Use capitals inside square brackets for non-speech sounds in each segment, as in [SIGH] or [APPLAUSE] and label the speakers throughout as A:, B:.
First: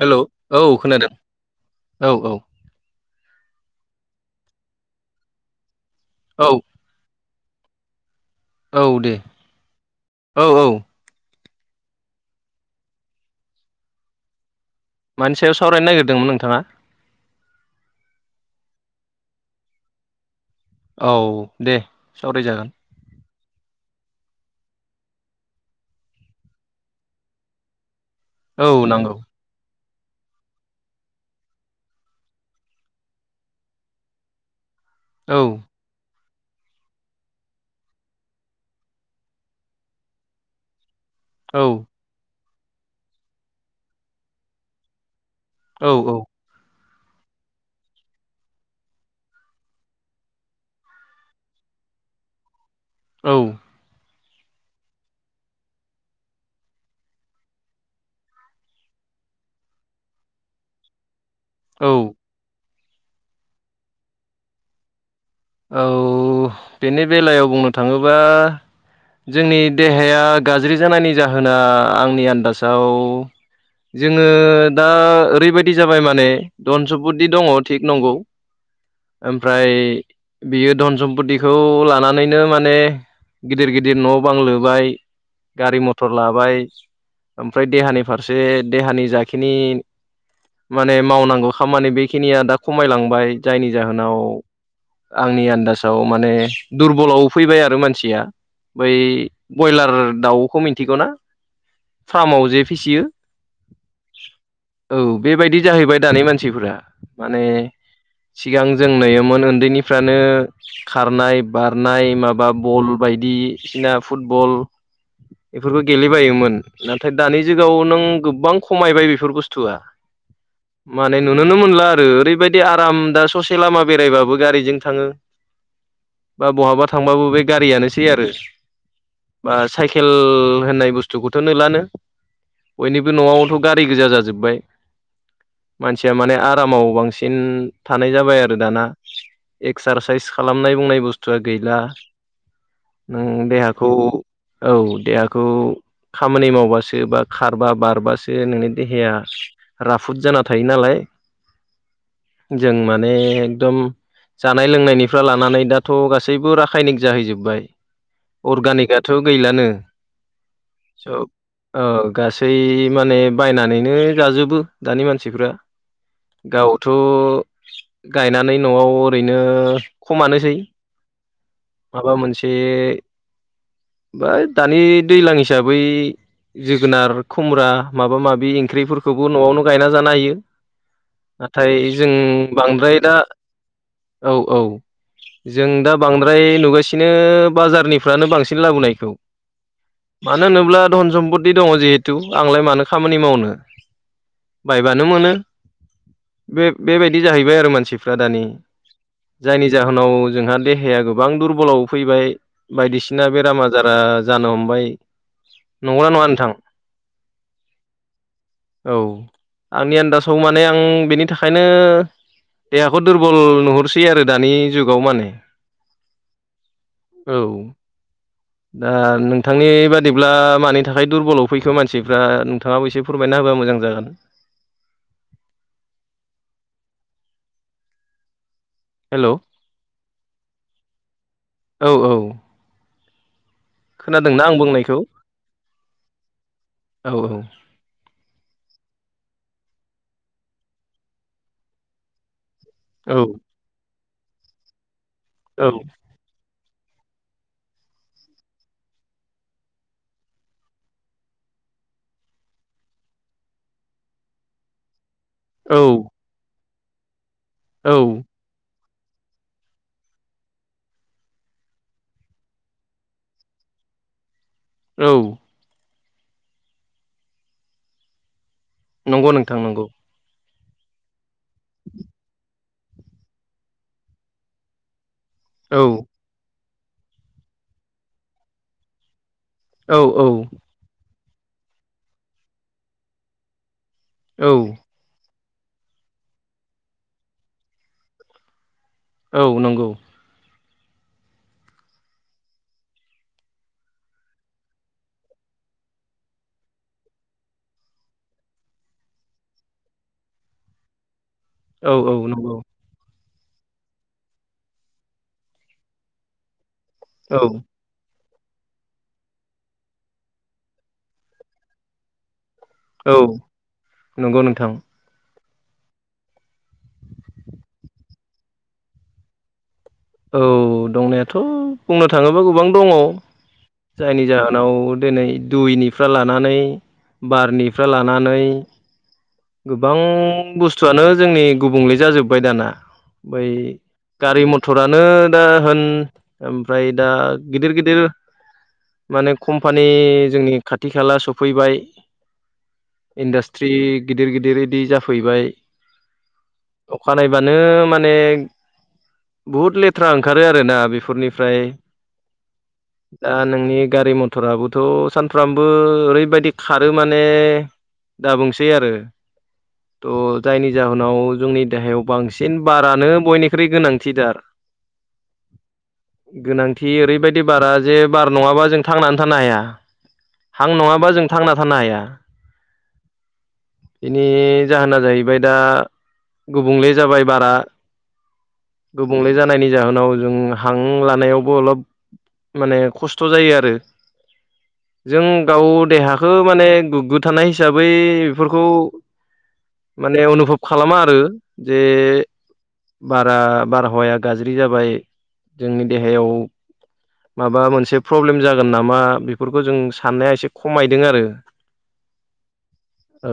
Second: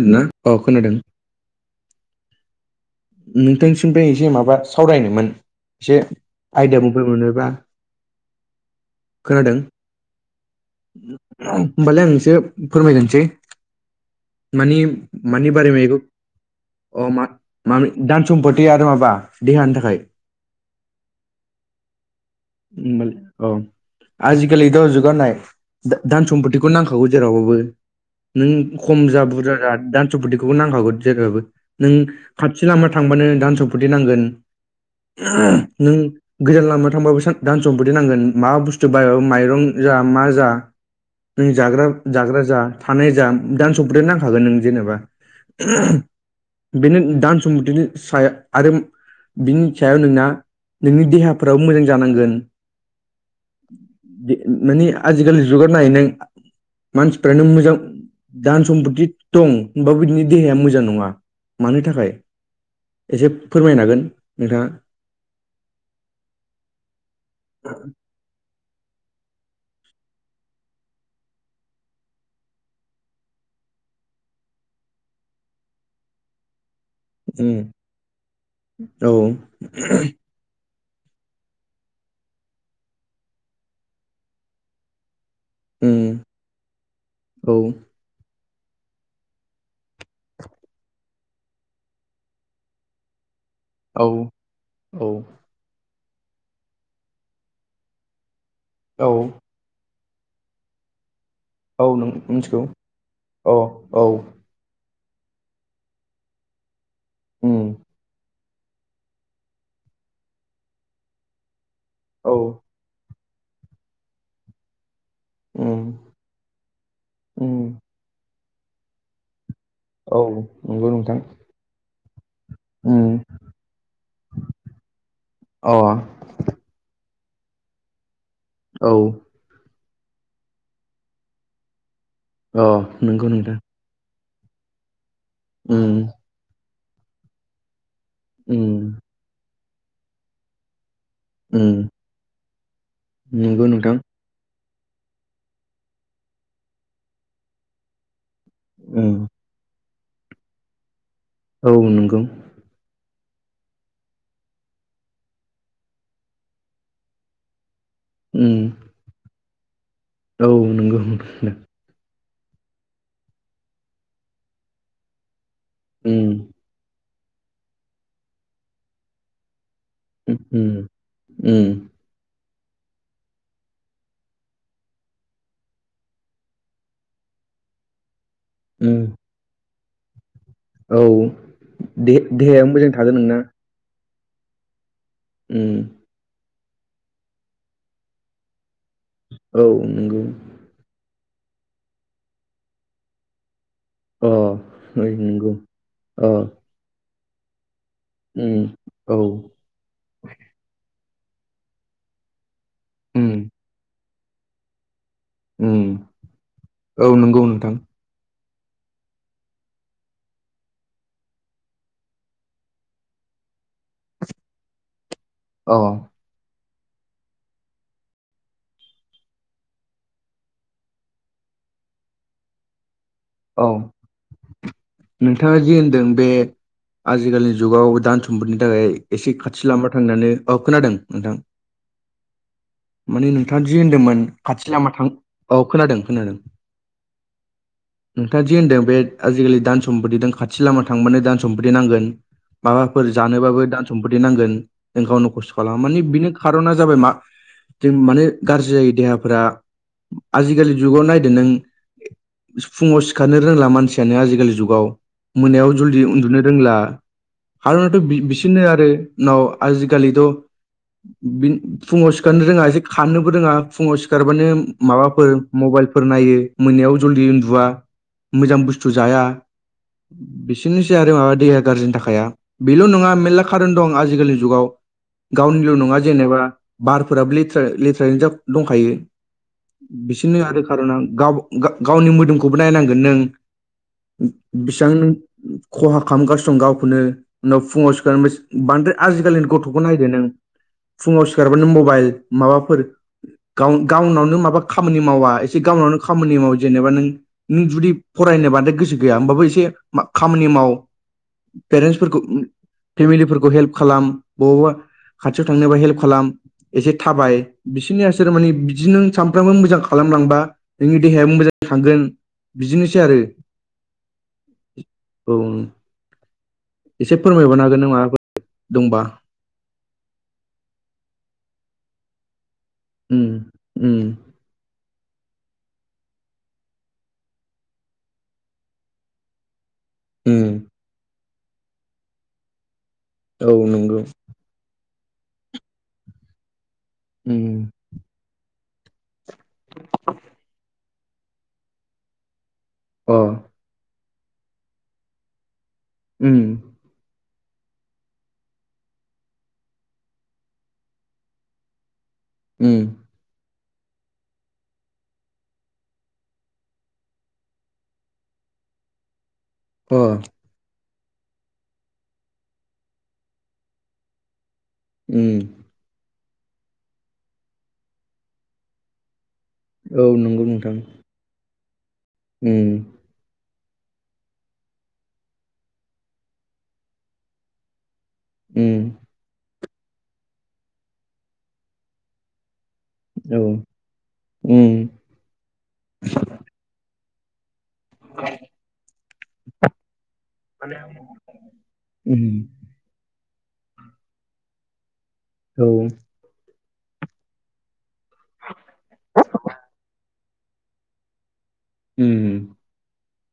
A: Hello
B: अ
A: औ
B: खोनादों।
A: औ औ
B: नोंथांसिनिफ्राय एसे माबा सावरायनोमोन एसे
A: औ
B: आयदिफोर मोनोबा,
A: औ दे
B: खोनादों
A: औ औ
B: होमबालाय आंसो फोरमायग्रोनिसै। माने
A: मानि
B: माने
A: सायाव
B: बारि
A: सावरायनो
B: मैगं
A: नागिरदोंमोन नोंथाङा
B: अ मा मा धान सम्पति आरो माबा देहानि थाखाय।
A: औ दे सावरायजागोन।
B: ओनबालाय औ आजिखालि दा जुगनाय धान सम्पतिखौ नांखागौ जेरावबाबो, नों
A: औ
B: खम
A: नांगौ
B: जा बुरजा जा धानस्पतथिखौबो नांखागौ जेरैबाबो, नों खाथि लामा थांबानो धान सम्फति नांगोन
A: औ
B: नों, गोजान लामायाव थांबाबो धान सम्फति नांगोन मा बुस्थु बायबाबो माइरं जा मा जा, नों
A: औ
B: जाग्रा जाग्रा जा थानाय जा दान सपद नांखागोन नों जेनेबा,
A: औ
B: बेनो धान सम्फतिनि सायाव आरो बिनि सायाव नोंना नोंनि देहाफ्राबो मोजां जानांगोन।
A: औ
B: माने आजिखालि जुगाव नायै नों मानसिफ्रानो मोजां धान सम्पति, दं होनबाबो बिदिनो देहाया मोजां नङा मानो
A: औ
B: थाखाय, एसे फोरमायनो हागोन नोंथाङा?
A: औ बेनि बेलायाव बुंनो थाङोबा, जोंनि देहाया गाज्रि जानायनि जाहोना आंनि आन्दाजाव, जोङो दा ओरैबायाददि जाबाय माने, धन सम्पति
B: उम,
A: दङो थिग नंगौ
B: औ
A: ओमफ्राय, बियो धन सम्पतिखौ लानानैनो माने, गिदिर गिदिर न'बां लुबाय, गारि
B: उम,
A: मथर लाबाय
B: औ
A: ओमफ्राय देहानि फारसे देहानि जाखिनि, माने मावनांगौ खामानि बेखिनिया दा खमायलांबाय जायनि
B: औ
A: जाहोनाव,
B: औ
A: आंनि आन्दाजाव माने दुरबलाव फैबाय आरो मानसिया बै,
B: औ
A: ब्रयलार दावखौ मिन्थिगौ ना?
B: औ नों
A: फार्माव
B: मिथिगौ
A: जे फिसियो
B: औ औ
A: औ बेबायदि जाहैबाय दानि मानसिफोरा माने
B: उम
A: सिगां जों नुयोमोन उन्दैनिफ्रानो खारनाय बारनाय
B: औ
A: माबा बल बायदिसिना फुटबल, बेफोरखौ
B: उम
A: गेलेबायोमोन नाथाय दानि
B: उम
A: गाव नों गोबां खमायबाय बेफोर बुस्थुआ,
B: औ नंगौ नोंथां,
A: नुनो मोनला आरो ओरैबायदि आराम
B: उम
A: दा ससे लामा बेरायबाबो गारिजों थाङो।
B: अ
A: बा बहाबा थांबाबो बे गारियानोसै आरो
B: औ
A: बा साइकेल होननाय बुस्थुखौथ' नोलानो
B: अ
A: बयनिबो
B: नंगौ
A: न'आवथ'
B: नोंथां
A: गा गारि गोजा जाजोब्बाय
B: उम
A: मानसिया माने आरामाव बांसिन, थानाय जाबाय आरो
B: उम
A: दाना। एक्सारसाइस खालामनाय बुंनाय बुस्थुआ
B: उम
A: गैला नों
B: नंगौ
A: देहाखौ
B: नोंथां
A: औ देहाखौ खामानि मावबासो बा खारबा बारबास सो नोंनि देहाया
B: उम
A: राफुद जाना थायो नालाय।
B: औ नंगौ।
A: जों माने एकदम जानाय लोंनायनिफ्रा लानानै दाथ' गासैबो राखायनिक जाहैजोब्बाय
B: उम
A: अर्गानिकआ थ' गैलानो।
B: औ नंगौ।
A: अ गासै माने बायनानैनो जाजोबो दानि मानसिफ्रा।
B: उम
A: गावथ' गायनानै न'आव ओरैनो खमानोसै
B: उम उम
A: माबा मोनसे बा दानि दैलां हिसाबै जोगोनार खुमरा माबा माबि
B: उम
A: ओंख्रिफोरखौबो न'आवनो गायना जानो हायो।
B: औ
A: नाथाय जों
B: दे-देहाया मोजां
A: बांद्राय
B: थागोन
A: दा
B: नोंना
A: औ औ जों
B: उम
A: दा बांद्राय नुगासिनो बाजारनिफ्रानो बांसिन लाबोनायखौ।
B: औ नंगौ
A: मानो होनोब्ला धन सम्पति दङ जिहेथु आंलाय मानो खामानि मावनो।
B: अ
A: बायबानो
B: ओइ
A: मोनो
B: नंगौ अ
A: बे-बेबायदि जाहैबाय आरो मानसि
B: उम औ।
A: जायनि जाहोनाव जोंहा देहाया गोबां दुरबलाव फैबाय बायदिसिना
B: उम
A: बेराम आजारा जानो हमबाय।
B: उम
A: नंगौना नङा नोंथां?
B: औ नंगौ नोंथां
A: औ आंनि आन्दाजाव माने आं बेनि थाखायनो देहाखौ दुरबल नुहरसै आरो दानि जुगाव माने।
B: अ
A: औ दा नोंथांनि बादिब्ला मानि थाखाय दुरबलाव फैखो मानसिफ्रा थाङाबो एसे फोरमायना होबा
B: औ
A: मोजां जागोन।
B: नोंथाङा जि होनदों बे आजिखालिनि जुगाव दान सम्पतिनि थाखाय
A: हेल'
B: एसे खाथि लामा थांनानो औ खोनादों नोंथां
A: औ औ।
B: माने नोंथाङा जि होन्दोंमोन
A: खोनादोंना आं
B: खाथि लामा
A: बुंनायखौ
B: थां औ खोनादों खोनादों
A: औ औ।
B: नोंथाङा जि होन्दों बे आजिखालि दान सम्पतिजों खाथि लामा थांबानो धान सम्फति नांगोन। माबाफोर
A: औ
B: जानोबाबो दान सम्फति नांगोन जों गावनो खस्थ'
A: औ
B: खालामो माने बिनो खार'ना जाबाय मा जों माने गारजि जायो देहाफोरा। आजिखालि जुगाव नायदो नों फुङाव सिखारनो रोंला मानसियानो आजिखालि जुगाव मोनायाव
A: औ
B: जल्दि उन्दुनो रोंला।
A: औ
B: खार'नाथ' बि-बिसोरनो आरो नाव आजिखालिथ' बिन फुङाव सिखारनो रोङा एसे खारनोबो रोङा फुङाव सिखारबानो माबाफोर
A: औ
B: मबाइलफोर नायो मोननायाव जलदि उन्दुवा मोजां बुस्थ थु जाया
A: नंगौ नोंथां नंगौ
B: बिसोरनोसै आरो माबा देहा गारजि थाखाया। बेल' नङा मेरला खारन दं आजिखालिनि जुगाव गावनिल'
A: औ
B: नङा जेनेबा बारफोराबो लेथ्रा [UNINTELLIGIBLE] दंखायो
A: औ औ
B: बिसोरनो आरो खारनां गाव-गा-गावनि मोदोमखौबो नायनांगोन नों
A: औ
B: बेसेबां नों खहा खालामगासिनो दं गावखौनो उनाव फुङाव सिखार बांद्राय
A: औ
B: आजिखालिनि गथ'खौ
A: नंगौ
B: नायदो नों फुङाव सिखारबानो मबाइल माबाफोर गाव गावनावनो माबा खामानि मावा एसे गावनावनो खामानि माव जेनेबा नों नों जुदि फरायनो बांद्राय गोसो गैया होमबाबो एसे खामानि माव।
A: औ औ
B: पेरेन्टसफोरखौ
A: नंगौ
B: फेमिलिफोरखौ हेल्प खालाम बबावबा खाथियाव थांनोबा हेल्प खालाम। एसे थाबाय
A: औ
B: बिसोरनियासोर माने बिदि नों सानफ्रामबो मोजां खालामलांबा नोंनि देहाया मोजां थांगोन बिदिनोसै
A: औ
B: आरो।
A: नंगौ नोंथां
B: औ एसे फोरमायबावनो हागोन [UNINTELLIGIBLE] दंबा
A: औ दंनायाथ' बुंनो थाङोबा गोबां दङ
B: उम उम
A: जायनि जाहोनाव दिनै दुइनिफ्राय लानानै बारनिफ्राय लानानै गोबां
B: उम
A: बुस्थुआनो जोंनि गुबुंले जाजोब्बाय दाना बै
B: औ नंगौ
A: गारि मथर मटरानो दा होन ओमफ्राय दा
B: उम
A: गिदिर- गिदिर माने कम्पानि जोंनि खाथि -खाला सौफैबाय।
B: अ
A: इन्डास्ट्रि गिदिर- गिदिर बिदि जाफैबाय।
B: उम।
A: अखा नायबानो माने बुहुद लेथ्रा ओंखारो आरो ना बेफोरनिफ्राय।
B: ओम।
A: दा नोंनि गारि मथराबोथ' सानफ्रामबो ओरैबायदि खारो माने दाबुंसै आरो
B: अ
A: थ' जायनि जाहोनाव जोंनि देहायाव बांसिन बारानो बयनिख्रुइ गोनांथिथार।
B: उम।
A: गोनांथि ओरैबायदि बारा जे बार नङाबा जों थांनानै थानो हाया।
B: औ नंगौ
A: हां
B: नोंथां
A: नङाबा जों थांना थानो हाया।
B: उम।
A: बेनि जाहोना जाहैबाय दा गुबुंले जाबाय बारा।
B: उम।
A: गुबुंले जानायनि जाहोनाव जों हां लानायावबो अलप माने खस्थ'
B: औ
A: जायो आरो
B: उम
A: जों गाव देहाखौ माने [UNINTELLIGIBLE] थानाय हिसाबै बेफोरखौ माने [UNINTELLIGIBLE] [UNINTELLIGIBLE] खालामा आरो जे
B: उम
A: बारा बारहावाया गाज्रि जाबाय।
B: औ
A: जोंनि देहायाव माबा मोनसे प्रब्लेम जागोन नामा बेफोरखौ जों साननाया एसे खमायदों आरो।
B: उम।
A: औ।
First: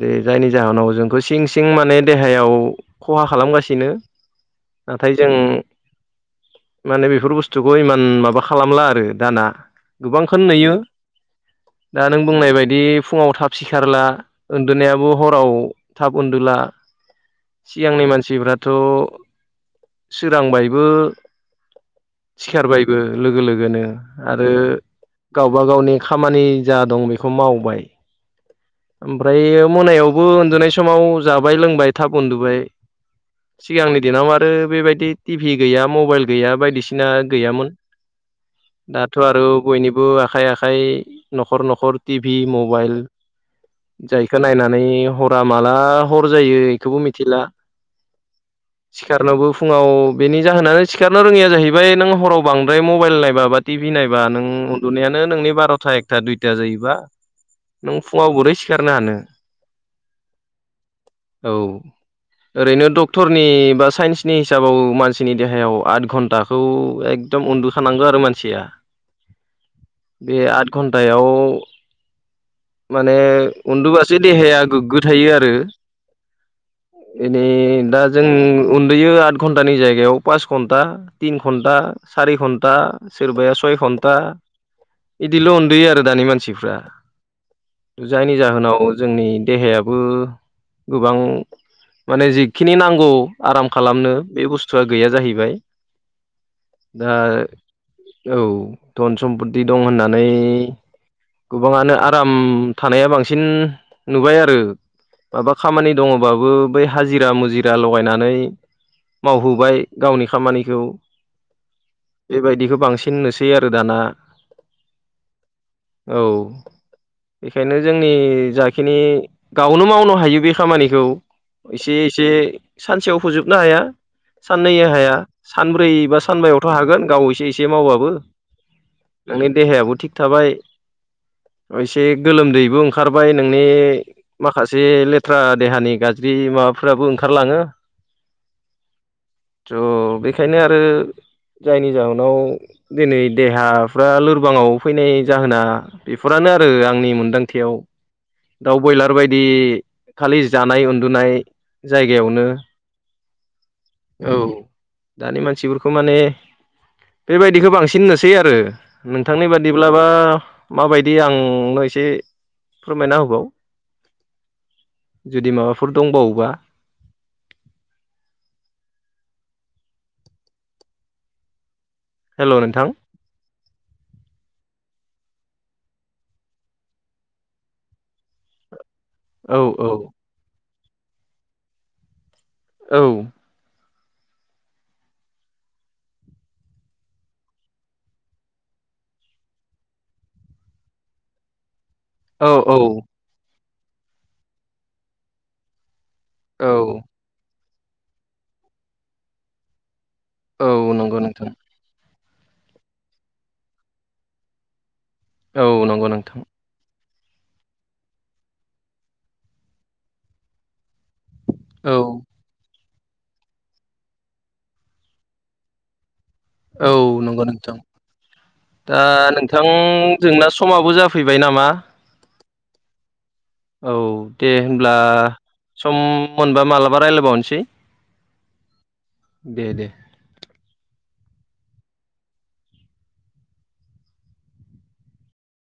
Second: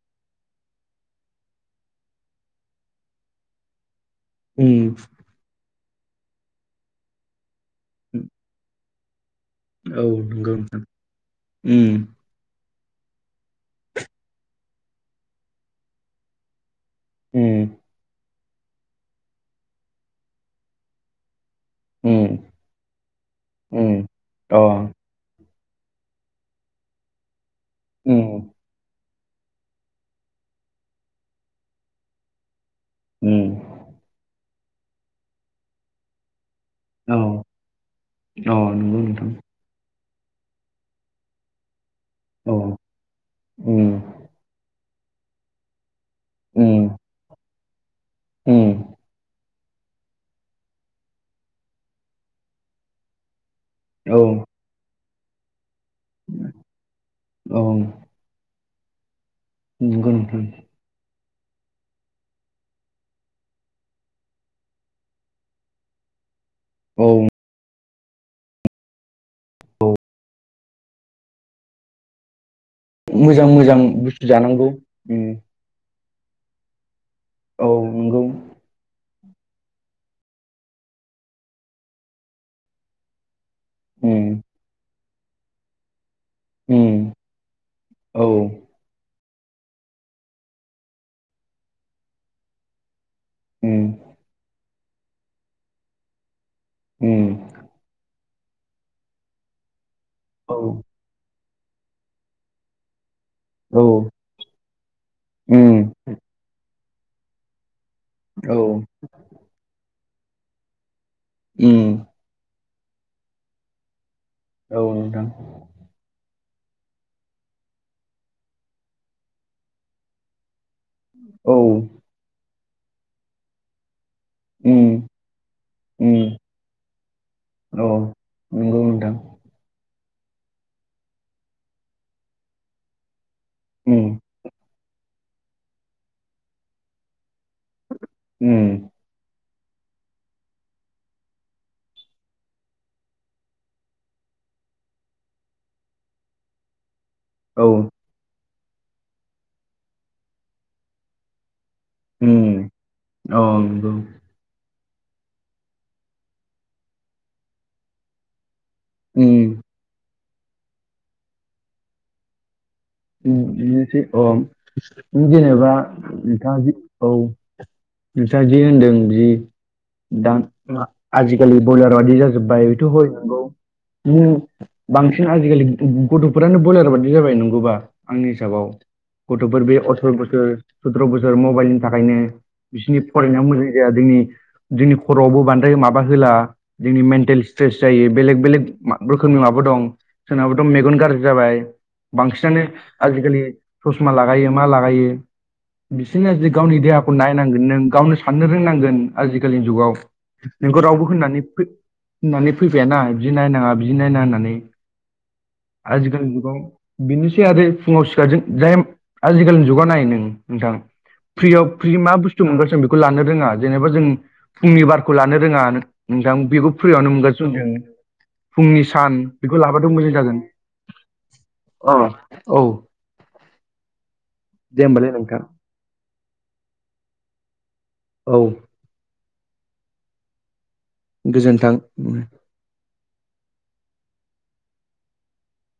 A: दे जायनि जाहोनाव जोंखौ सिं -सिं माने देहायाव खहा खालामगासिनो।
B: उम
A: नाथाय जों माने बेफोर बुस्थु बुस्थुखौ इमान माबा खालामला आरो दाना
B: औ
A: गोबांखौनो
B: नंगौ
A: नुयो
B: नोंथां
A: दा
B: उम
A: नों बुंनाय बायदि फुङाव थाब सिखारला उन्दुनायाबो हराव थाब उन्दुला।
B: उम
A: सिगांनि मानसिफ्राथ' सोरांबायबो
B: उम
A: सिखारबायबो लोगो लोगोनो
B: उम
A: आरो
B: अ
A: गावबा गावनि खामानि जा दं बेखौ मावबाय।
B: ओम।
A: ओमफ्राय मोनायावबो उन्दुनाय समाव जाबाय लोंबाय थाब उन्दुबाय।
B: उम
A: सिगांनि दिनाव आरो बेबायदि टि भि गैया मबाइल गैया बायदिसिना
B: औ
A: [UNINTELLIGIBLE] गैयामोन
B: अ नंगौ
A: दाथ'
B: नोंथां
A: आरो बयनिबो आखाइ -आखाइ न'खर- न'खर टि भि
B: औ
A: मबाइल
B: उम।
A: जायखौ नायनानै हरा माला हर जायो बेखौबो मिथिला।
B: ओम।
A: सिखारनोबो फुङाव बेनि जाहोनानो सिखारनो रोङिया जाहैबाय नों हराव बांद्राय मबाइल नायबा बाट टि भि
B: औ
A: नायबा नों उन्दुनायानो नोंनि बार'था एकथा दुइथा जायोबा
B: औ।
A: नों फुङाव गुरै सिखारनो हानो?
B: [UNINTELLIGIBLE]
A: औ ओरैनो डक्थरनि बा साइन्सनि हिसाबाव मानसिनि देहायाव आद घन्टा खौ
B: औ
A: एकदम उन्दु खानांगो आरो मानसिया बे आद घन्टायाव माने
B: मोजां मोजां
A: उन्दुबासो
B: बुस्थु
A: देहाया
B: जानांगौ
A: गोग्गो
B: उम
A: थायो आरो। एनै
B: औ
A: दा
B: नंगौ
A: जों उन्दुयो आद घन्टानि जायगायाव पास घन्टा टिन घन्टा सारि घन्टा सोरबाया सय घन्टा
B: उम
A: इदिल' उन्दुयो आरो दानि मानसि
B: उम औ
A: जायनि जाहोनाव जोंनि देहायाबो गोबां माने जिखिनि नांगौ आराम
B: उम
A: खालामनो बे बुस्थुआ गैया जाहैबाय। दा
B: उम
A: औ धन सम्पति दं होननानै
B: औ
A: गोबाङानो आराम थानाया बांसिन
B: औ
A: नुबाय आरो माबा
B: उम
A: खामानि दङोबाबो बै हाजिरा मुजिरा लगायनानै
B: औ
A: मावहोबाय गावनि खामानिखौ
B: उम
A: बेबायदिखौ बांसिन नुसै आरो दाना।
B: औ नोंथां।
A: औ बेखायनो जोंनि जाखिनि गावनो मावनो हायो बे खामानिखौ।
B: औ
A: एसे एसे सानसेयाव फोजोबनो हाया।
B: उम
A: साननैया हाया सानब्रै बा
B: उम
A: सानबायावथ' हागोन गाव एसे एसे
B: औ
A: मावबाबो।
B: नंगौ नोंथां
A: नोंनि देहायाबो थिग थाबाय। एसे गोलोमदैबो ओंखारबाय नोंनि
B: उम
A: माखासे लेथ्रा देहानि गाज्रि माबाफोराबो ओंखारलाङो।
B: उम
A: थ्र बेखायनो आरो जायनि जाहोनाव दिनै देहाफ्रा लोरबाङाव फैनाय जाहोना बेफ फोरानो आरो आंनि
B: औ
A: मोन्दांथियाव। दाउ बयलार बायदि खालि जानाय उन्दुनाय। जायगायावनो
B: उम औ नंगौ
A: औ दानि मानसिफोरखौ माने बेबायदिखो बांसिन नोसै आरो नोंथांनि
B: उम
A: बादिब्लाबा माबाय दे आं न' एसे फोरमायना होबाव
B: [UNINTELLIGIBLE] औ
A: जुदि माबाफोर दंबावोबा
B: नोंथां जि होनदों जि दा [UNINTELLIGIBLE] आजिखालि बयलार बादि
A: हेल'
B: जाजोब्बाय बेथ'
A: नोंथां
B: हय नंगौ उम बांसिन आजिखालि गथ'फोरानो बयलार बादि जाबाय नंगौबा। आंनि हिसाबाव
A: औ
B: गथ'फोर बे
A: औ
B: अथ्र' बोसोर सथ्र' बोसोर मबाइलनि थाखायनो
A: औ
B: बिसिनि फरायनायाव मोजां जाया जोंनि जोंनि खर'आवबो बांद्राय माबा होला जोंनि मेन्टेल स्ट्रेस जायो बेलेग बेलेग मा रोखोमनि माफोर दं। सोरनाबाथ' मेगन गाज्रि जाबाय।
A: औ
B: बांसिनानो
A: औ
B: आजिखालि ससमा लागायो मा लागायो। बिसिनो आजि
A: औ
B: गावनि देहाखौ नायनांगोन नों गावनो साननो रोंनांगोन आजिखालिनि जुगाव।
A: औ
B: नोंखौ रावबो
A: नंगौ
B: होननानै
A: नोंथां
B: फै होननानै फैफायाना बिदि नायनाङा बिदि नायना होननानै।
A: औ नंगौ
B: आजिखालि
A: नोंथां
B: जुगाव बिनोसै आरो फुङाव सिखारजों जायेम आजिखालिनि जुगाव नाय नों नोंथां फ्रियाव फ्रि
A: औ
B: मा बुस तु मोनगोन जों बेखौ लानो रोङा जेनेबा जों फुंनि बारखौ लानो रोङा नोंथां बेखौ
A: औ
B: फ्रियावनो
A: नंगौ
B: मोनगासिनो दं
A: नोंथां
B: जों। फुंनि
A: दा
B: सान बेखौ
A: नोंथां
B: लाबाथ' मोजां जागोन।
A: जोंना समाबो जाफैबाय नामा
B: अ औ।
A: औ दे होनब्ला
B: होमबालाय नोंथां
A: सम मोनबा मालाबा रायलायबावनोसै।
B: औ।
A: दे दे।
B: गोजोन्थां। उम।